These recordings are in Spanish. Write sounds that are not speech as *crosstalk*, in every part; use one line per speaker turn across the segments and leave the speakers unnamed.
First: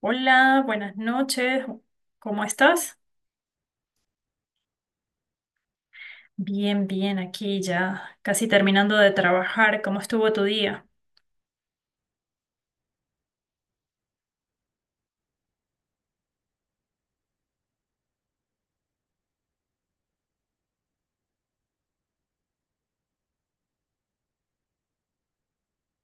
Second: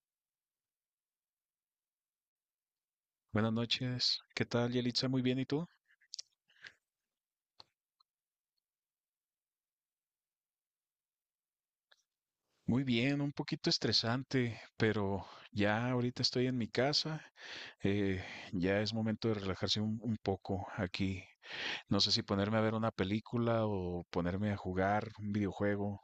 Hola, buenas noches. ¿Cómo estás?
Buenas noches. ¿Qué tal, Yelitza? Muy bien, ¿y tú?
Bien, bien, aquí ya casi terminando de trabajar. ¿Cómo estuvo tu día?
Muy bien, un poquito estresante, pero ya ahorita estoy en mi casa. eh, ya es momento de relajarse un poco aquí. No sé si ponerme a ver una película o ponerme a jugar un videojuego.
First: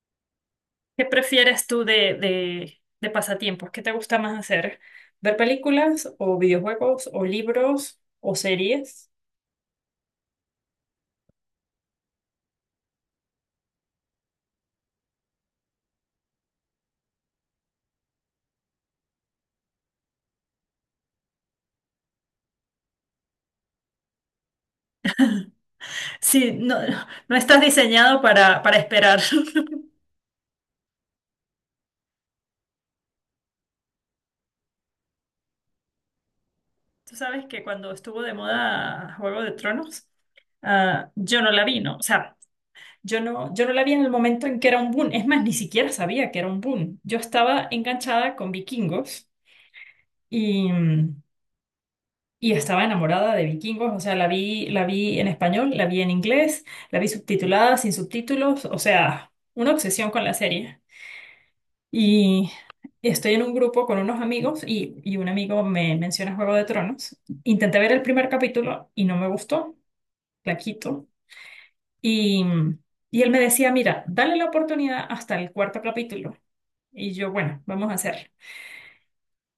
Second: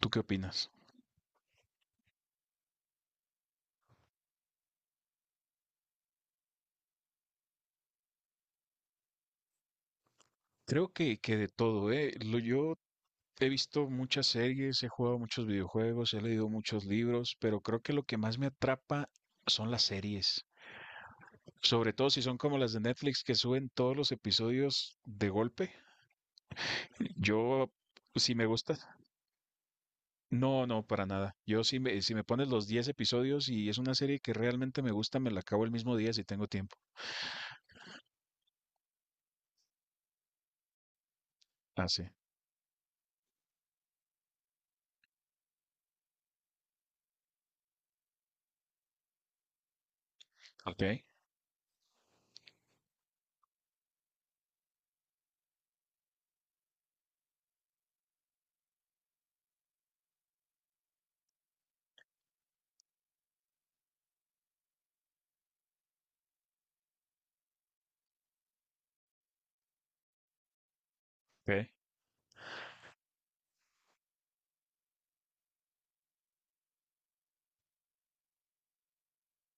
¿Tú qué opinas?
¿Qué prefieres tú de pasatiempos? ¿Qué te gusta más hacer? ¿Ver películas o videojuegos o libros o series?
Creo que de todo, ¿eh? Lo, yo he visto muchas series, he jugado muchos videojuegos, he leído muchos libros, pero creo que lo que más me atrapa son las series. Sobre todo si son como las de Netflix que suben todos los episodios de golpe.
Sí, no, no estás
Yo
diseñado
sí me
para,
gusta.
para esperar. *laughs*
No, no, para nada. Yo si me pones los 10 episodios y es una serie que realmente me gusta, me la acabo el mismo día si tengo tiempo.
Tú sabes que cuando estuvo de moda Juego de Tronos, yo no la vi,
Ah,
¿no? O
sí.
sea, yo no la vi en el momento en que era un boom. Es más, ni siquiera sabía que era un boom. Yo estaba enganchada con Vikingos y,
Ok,
y estaba enamorada de Vikingos. O sea, la vi en español, la vi en inglés, la vi subtitulada, sin subtítulos. O sea, una obsesión con la serie. Y estoy en un grupo con unos amigos y un amigo me menciona Juego de Tronos. Intenté ver el primer capítulo y no me gustó. La quito.
ok.
Y, y él me decía, mira, dale la oportunidad hasta el cuarto capítulo. Y yo, bueno, vamos a hacerlo.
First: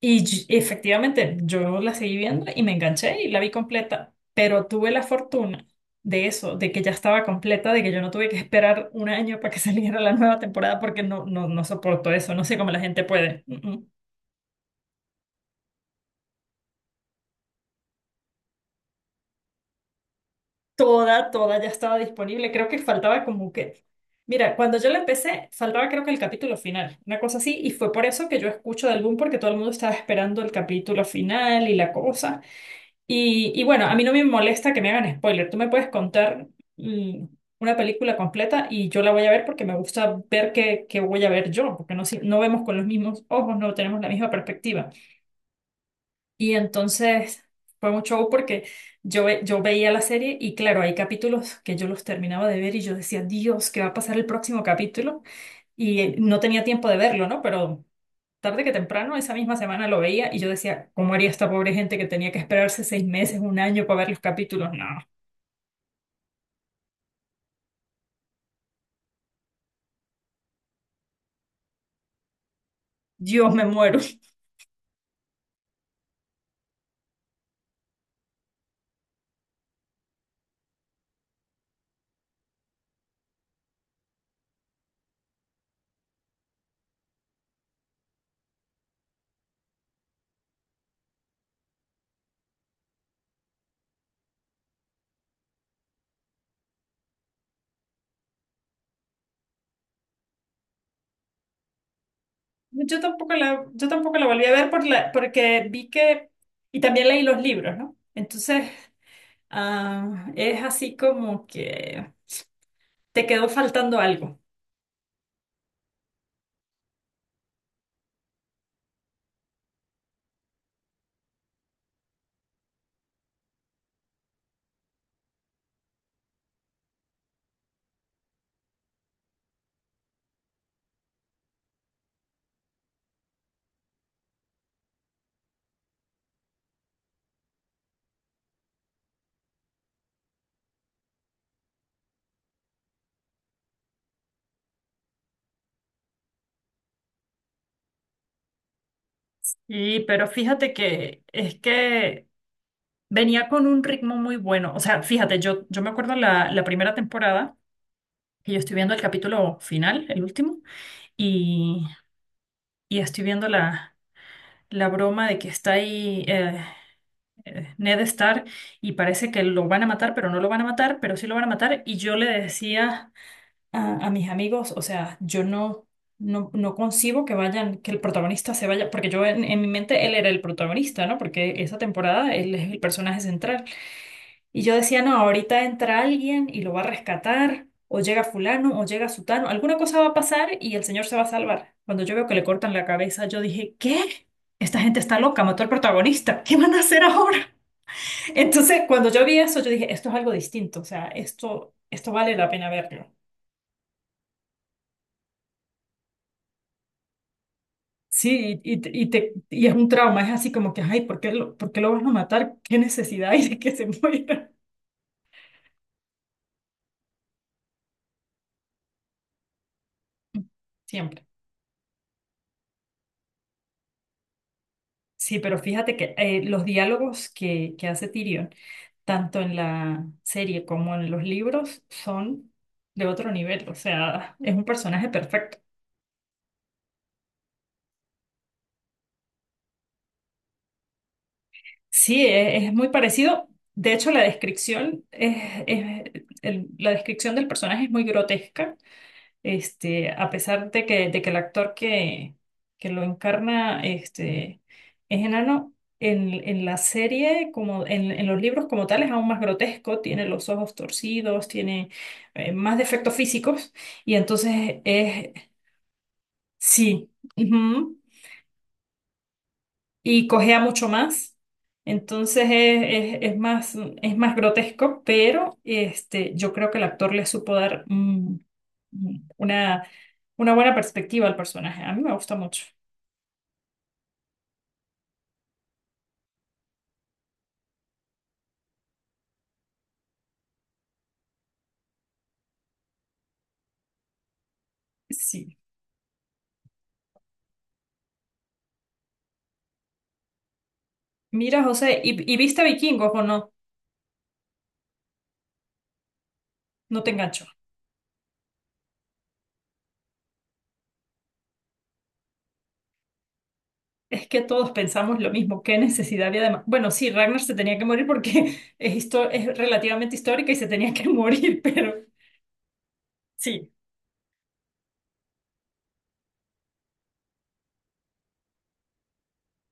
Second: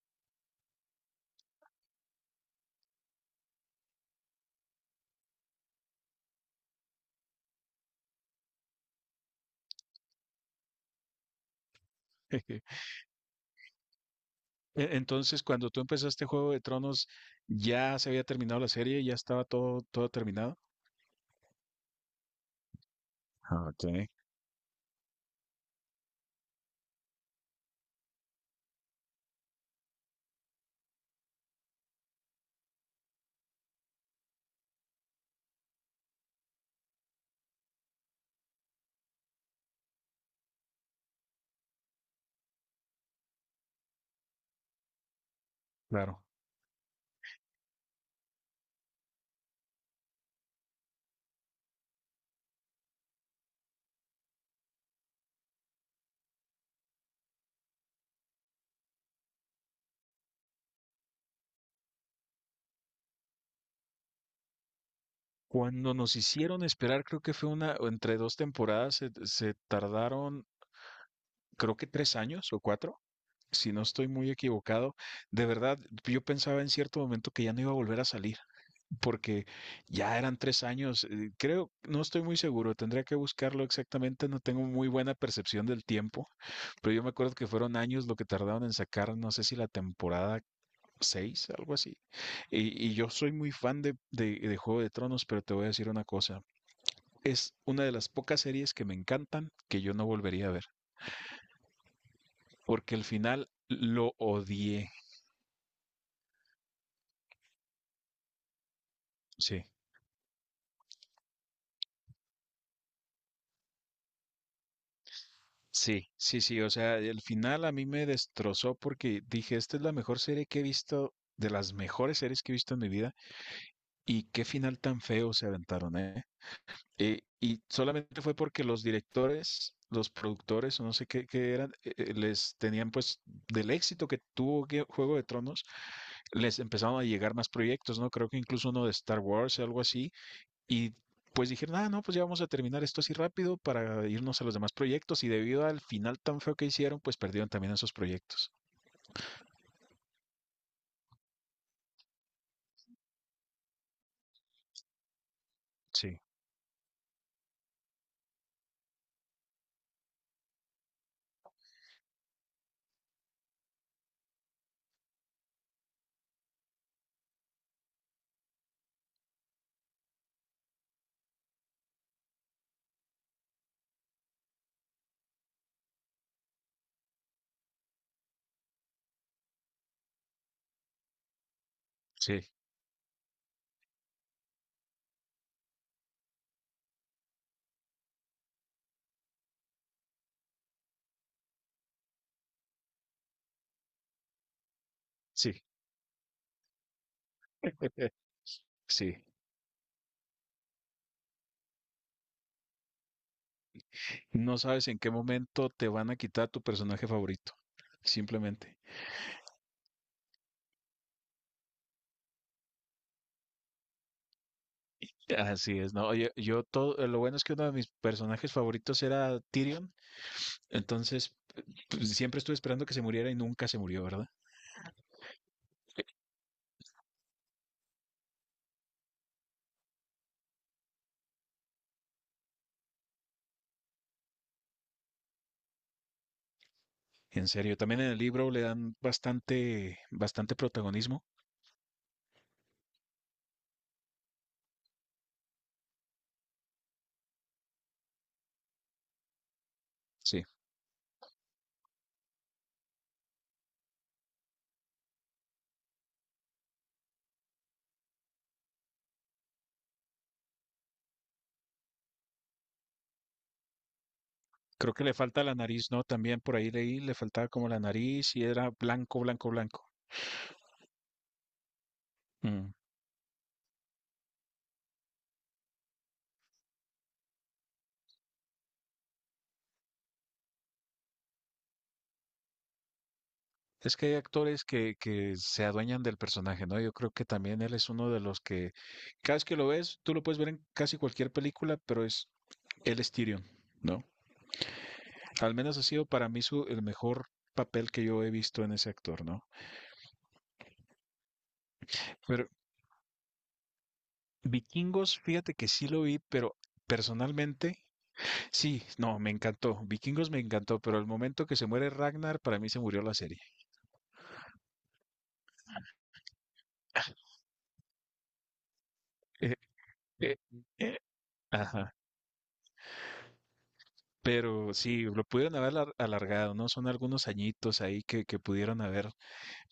Efectivamente, yo la seguí viendo y me enganché y la vi completa, pero tuve la fortuna de eso, de que ya estaba completa, de que yo no tuve que esperar un año para que *laughs* saliera la nueva temporada porque no soporto eso, no sé cómo la
*laughs*
gente puede. Mm.
Entonces, cuando tú empezaste Juego de Tronos, ¿ya se había terminado la serie? ¿Ya estaba todo terminado?
Toda, toda ya estaba disponible, creo que faltaba como
Ah,
que...
ok,
Mira, cuando yo la empecé, faltaba creo que el capítulo final, una cosa así, y fue por eso que yo escucho de algún porque todo el mundo estaba esperando el capítulo final y la cosa. Y bueno, a mí no me molesta que me hagan spoiler. Tú me puedes contar mm, una película completa y yo la voy a ver porque me gusta ver qué voy a ver yo, porque no, no vemos con los mismos ojos, no tenemos la misma perspectiva.
claro.
Y entonces fue un show porque yo veía la serie y claro, hay capítulos que yo los terminaba de ver y yo decía, Dios, ¿qué va a pasar el próximo capítulo? Y no tenía tiempo de verlo, ¿no? Pero tarde que temprano, esa misma semana lo veía y yo decía, ¿cómo haría esta pobre gente que tenía que esperarse seis meses, un año para ver los capítulos? No,
Cuando nos hicieron esperar, creo que fue una, o entre dos temporadas, se tardaron, creo que tres años o cuatro,
Dios, me
si no
muero.
estoy muy
*laughs*
equivocado, de verdad, yo pensaba en cierto momento que ya no iba a volver a salir, porque ya eran tres años, creo, no estoy muy seguro, tendría que buscarlo exactamente, no tengo muy buena percepción del tiempo, pero yo me acuerdo que fueron años lo que tardaron en sacar, no sé si la temporada seis, algo así. Y yo soy muy fan de, de Juego de Tronos, pero te voy a decir una cosa. Es una de las pocas series que me encantan que yo no volvería a ver, porque el final
Yo
lo
tampoco la volví a ver por
odié.
porque vi que, y también leí los libros, ¿no? Entonces,
Sí,
ah, es así como que te quedó faltando algo.
sí, o sea, el final a mí me destrozó porque dije, esta es la mejor serie que he visto, de las mejores series que he visto en mi vida, y qué final tan feo se aventaron, ¿eh? Y solamente fue porque los directores, los productores, o no sé qué, qué eran, les tenían pues del éxito que tuvo Juego de Tronos, les empezaron a llegar más proyectos, ¿no? Creo que incluso uno de Star Wars, algo así, y pues dijeron, ah, no, pues ya vamos a terminar esto así rápido para irnos a los demás proyectos. Y debido al final tan feo que hicieron, pues perdieron también esos proyectos.
Y, pero fíjate que es que venía con un ritmo muy bueno. O sea, fíjate, yo me acuerdo
Sí,
la primera temporada, que yo estoy viendo el capítulo final, el último. Y estoy viendo la broma de que está ahí Ned Stark y parece que lo van a matar, pero no lo van a matar, pero sí lo van a matar. Y yo le decía a mis amigos, o sea, yo no, no, no concibo que vayan, que el protagonista se vaya, porque yo en mi mente él era el protagonista, ¿no? Porque esa temporada
sí,
él es el personaje central. Y yo decía, no, ahorita entra alguien y lo va a rescatar, o llega fulano, o llega sutano, alguna cosa va a pasar y el señor se va a salvar. Cuando yo veo que le cortan la cabeza, yo dije, ¿qué? Esta gente está loca, mató
sí,
al protagonista, ¿qué van a hacer ahora?
*laughs*
*laughs* Entonces, cuando
sí.
yo vi eso, yo dije, esto es algo distinto, o sea, esto vale la pena verlo.
No sabes en qué momento te van a quitar tu personaje favorito.
Sí,
Simplemente.
y es un trauma, es así como que, ay, ¿por qué lo van a matar? ¿Qué necesidad hay de que se *laughs* muera?
Así es, no. Oye, yo todo, lo bueno es que uno de mis personajes favoritos era Tyrion,
Siempre.
entonces pues, siempre estuve esperando que se muriera y nunca se murió, ¿verdad?
Sí, pero fíjate que los diálogos que hace Tyrion tanto en la serie como en los libros, son de otro nivel. O sea, es un personaje perfecto.
En serio, también en el libro le dan bastante protagonismo.
Sí, es muy parecido. De hecho, es- la descripción del personaje es muy grotesca. Este, a
Sí.
pesar de que el actor que lo encarna este, es enano, en la serie, como en los libros como tal, es aún más grotesco. Tiene los ojos torcidos, tiene más defectos físicos. Y
Creo que le falta la nariz, ¿no? También por ahí leí,
sí,
le faltaba como la
ujú.
nariz y era blanco, blanco.
Y cojea mucho más. Entonces
Mm.
es, es- es más, es más grotesco, pero este, yo creo que el actor le supo dar mm, una, una buena perspectiva al personaje. A mí me gusta mucho.
Es que hay actores que se adueñan del personaje, ¿no? Yo creo que también él es uno de los que, cada vez que lo ves, tú lo puedes ver en casi cualquier película, pero es, él es Tyrion, ¿no? Al
Sí.
menos ha sido para mí su, el mejor papel que yo he visto en ese actor, ¿no?
Mira, José, y
Pero
viste Vikingos o no?
Vikingos, fíjate que sí lo vi, pero
No te engancho.
personalmente, sí, no, me encantó. Vikingos me encantó, pero el momento que se muere Ragnar, para mí se murió la serie.
Es que todos pensamos lo mismo. ¿Qué necesidad había de bueno, sí, Ragnar se tenía que morir porque *laughs* es, es
Eh,
relativamente
eh,
histórica y se tenía
eh,
que *laughs* morir,
ajá.
pero sí.
Pero sí, lo pudieron alargado, ¿no? Son algunos añitos ahí que pudieron haber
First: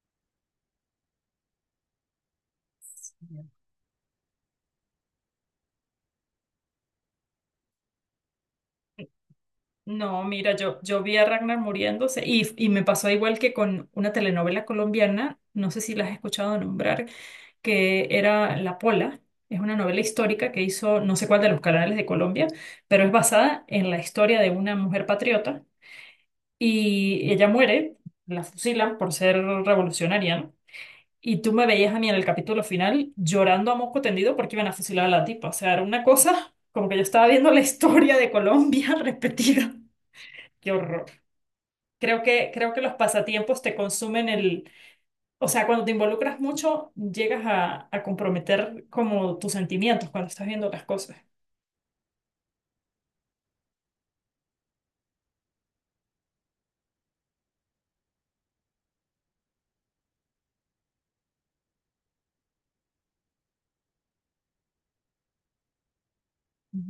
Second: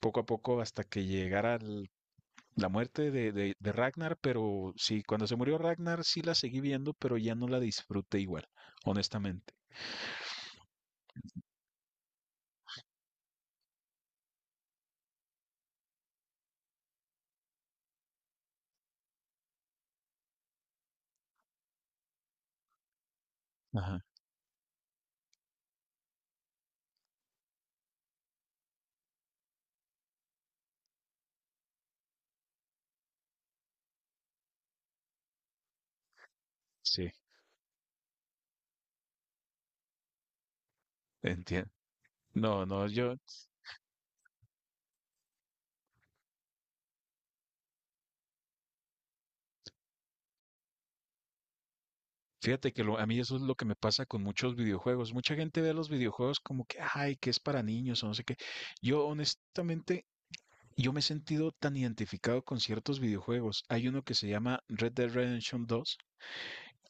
poco a poco hasta que llegara la muerte de, de Ragnar, pero sí, cuando se murió Ragnar sí la seguí viendo, pero ya no la disfruté igual, honestamente.
No, mira, yo vi a Ragnar muriéndose y me pasó igual que con una telenovela colombiana, no sé si la has escuchado nombrar, que era La Pola. Es una novela histórica que hizo no sé cuál de los canales de Colombia, pero es basada en la
Ajá,
historia de una mujer patriota y ella muere, la fusilan por ser revolucionaria, ¿no? Y tú me veías a mí en el capítulo final llorando a moco tendido porque iban a fusilar a la tipa. O sea, era una cosa como que yo
sí,
estaba viendo la historia de Colombia *laughs* repetida. Qué horror.
entiendo. No,
Creo que
no,
los
yo,
pasatiempos te consumen el, o sea, cuando te involucras mucho, llegas a comprometer como tus sentimientos cuando estás viendo las cosas.
fíjate que a mí eso es lo que me pasa con muchos videojuegos. Mucha gente ve los videojuegos como que, ay, que es para niños o no sé qué. Yo honestamente yo me he sentido tan identificado con ciertos videojuegos. Hay uno que se llama Red Dead Redemption 2,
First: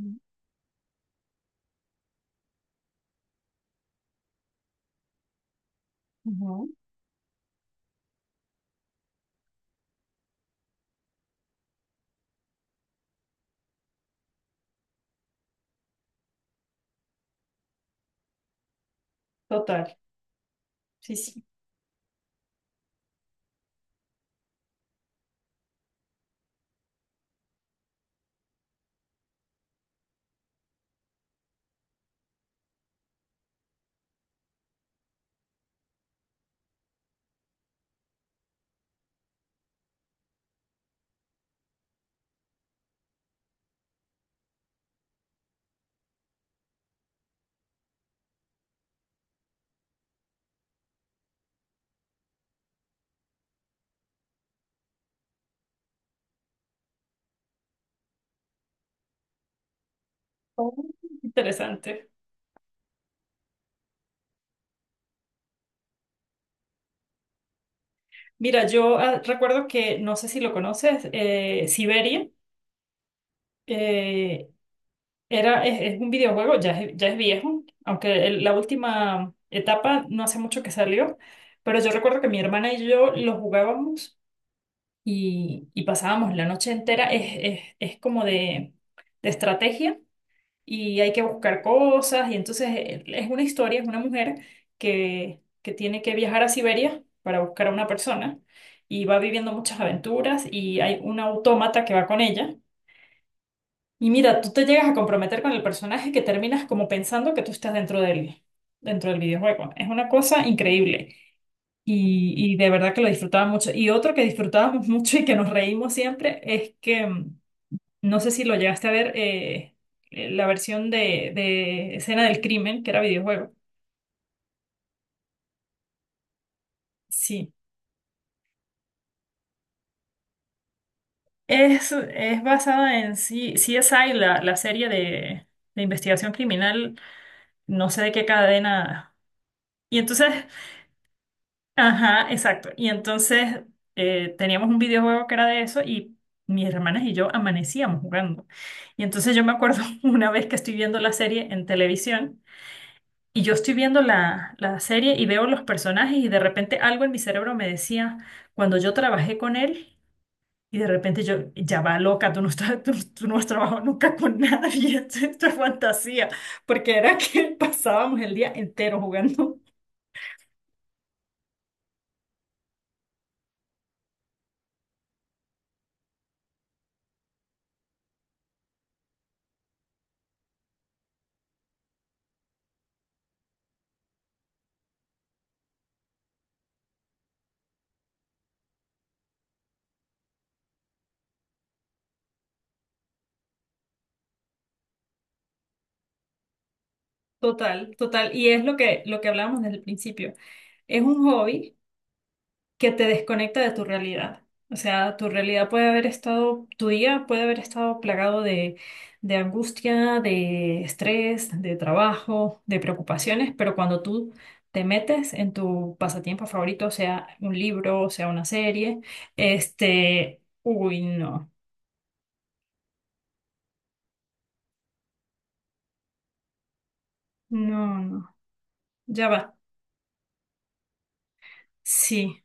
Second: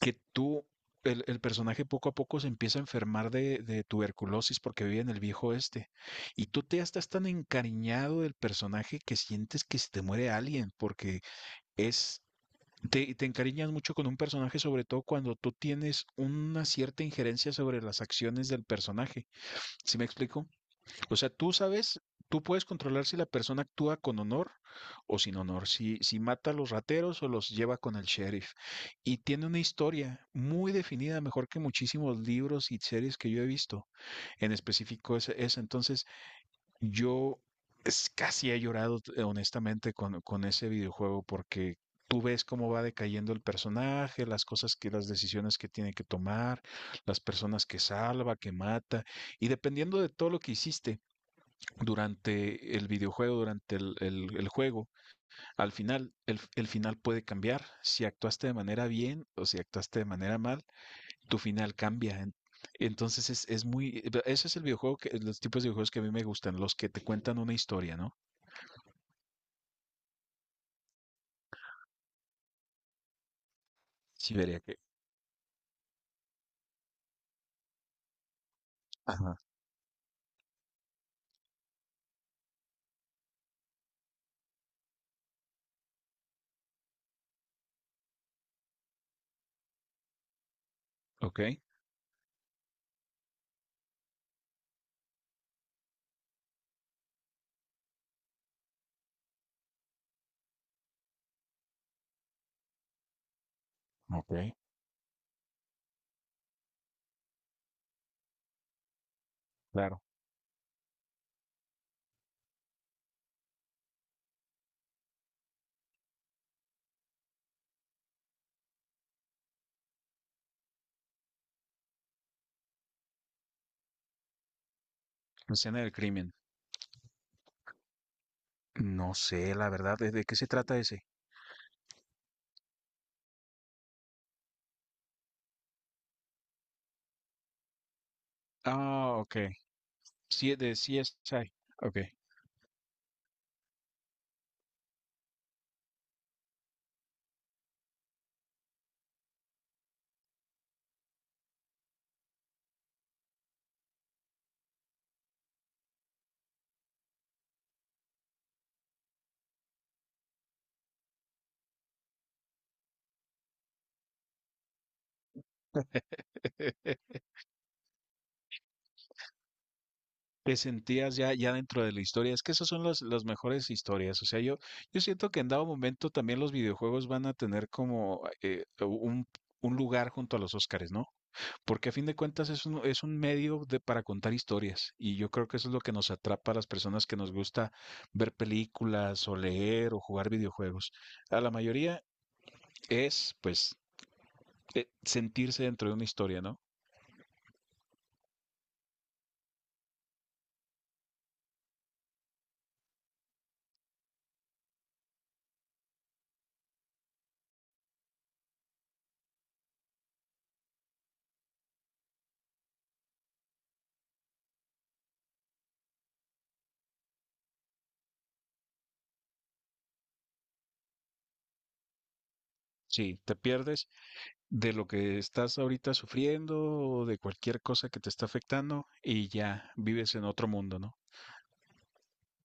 que tú, el personaje poco a poco se empieza a enfermar de tuberculosis porque vive en el viejo oeste. Y tú
ujú.
te estás tan encariñado del personaje que sientes que se te muere alguien porque es... Te encariñas mucho con un personaje, sobre todo cuando tú tienes una cierta injerencia sobre las acciones del personaje.
Total.
¿Sí me explico?
Sí,
O sea,
sí.
tú sabes, tú puedes controlar si la persona actúa con honor o sin honor, si mata a los rateros o los lleva con el sheriff. Y tiene una historia muy definida, mejor que muchísimos libros y series que yo he visto. En específico esa. Entonces, yo casi he llorado, honestamente, con ese videojuego porque... Tú ves cómo va decayendo el personaje, las cosas que, las decisiones que tiene que tomar, las personas que salva, que mata, y dependiendo de todo lo que hiciste, durante el videojuego, durante el juego. Al final, el final puede cambiar. Si actuaste de manera bien o si actuaste de manera mal,
Oh,
tu final
interesante.
cambia. Entonces es muy, ese es el videojuego que, los tipos de videojuegos que a mí me gustan, los que te cuentan una historia, ¿no?
Mira, yo recuerdo que, no sé si lo conoces, Siberia
Sí,
eh,
vería que.
es un videojuego, ya es viejo, aunque la última
Ajá.
etapa no hace mucho que salió, pero yo recuerdo que mi hermana y yo lo jugábamos y pasábamos la noche entera, es como de estrategia y hay que
Ok,
buscar cosas y entonces es una historia, es una mujer que tiene que viajar a Siberia para buscar a una persona y va viviendo muchas aventuras y hay un autómata que va con ella y
Ok,
mira, tú te llegas a comprometer con el personaje que terminas como pensando que tú estás dentro dentro del videojuego. Es
claro.
una cosa increíble. Y de verdad que lo disfrutaba mucho. Y otro que disfrutábamos *laughs* mucho y que nos reímos siempre es que, no sé si lo llegaste a ver, la versión de Escena del Crimen, que era videojuego.
Escena del crimen.
Sí.
No sé, la verdad, de qué se trata ese?
Es basada en CSI, la serie de investigación criminal, no sé de qué cadena.
Ah, ok.
Y entonces
Sí, de CSI. Ok.
ajá, exacto. Y entonces teníamos un videojuego que era de eso y mis hermanas y yo amanecíamos jugando. Y entonces yo me acuerdo *laughs* una vez que estoy viendo la serie en televisión y yo estoy viendo la serie y veo los personajes y de repente algo en mi cerebro me decía, cuando yo trabajé con él, y de repente yo, ya va loca, tú no has trabajado nunca con nadie, *laughs* esto es fantasía, porque
*laughs*
era que *laughs* pasábamos el día entero jugando.
Te sentías ya ya dentro de la historia. Es que esas son las mejores historias. O sea, yo yo siento que en dado momento también los videojuegos van a tener como, un lugar junto a los Óscares, ¿no? Porque a fin de cuentas es un medio de para contar historias, y yo creo que eso es lo que nos atrapa a las personas que nos gusta ver películas, o leer, o jugar videojuegos. A la mayoría es, pues, sentirse dentro de una historia, ¿no?
Total, total. Y es lo que hablábamos desde el principio. Es un hobby que te desconecta de tu realidad. O sea, tu realidad puede haber estado, tu día puede haber estado plagado de angustia, de estrés, de trabajo, de preocupaciones, pero cuando tú te metes en tu pasatiempo favorito, sea un libro, sea una serie, este, uy, no,
Sí, te pierdes de lo que estás ahorita sufriendo o de cualquier cosa
no,
que te está
no,
afectando
ya
y
va,
ya vives en otro mundo, ¿no?
sí.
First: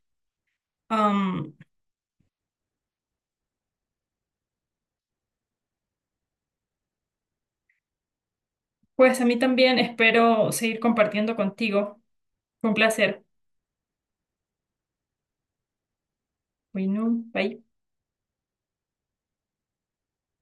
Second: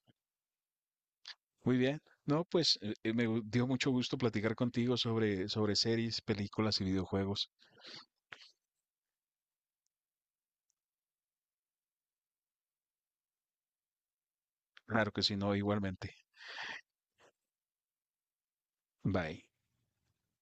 Am,
Muy bien. No, pues me dio mucho gusto platicar contigo sobre, sobre series, películas y videojuegos.
pues a mí también espero seguir compartiendo contigo. Fue un placer.
Claro que sí, no, igualmente.
Uy, no, bye.
Bye.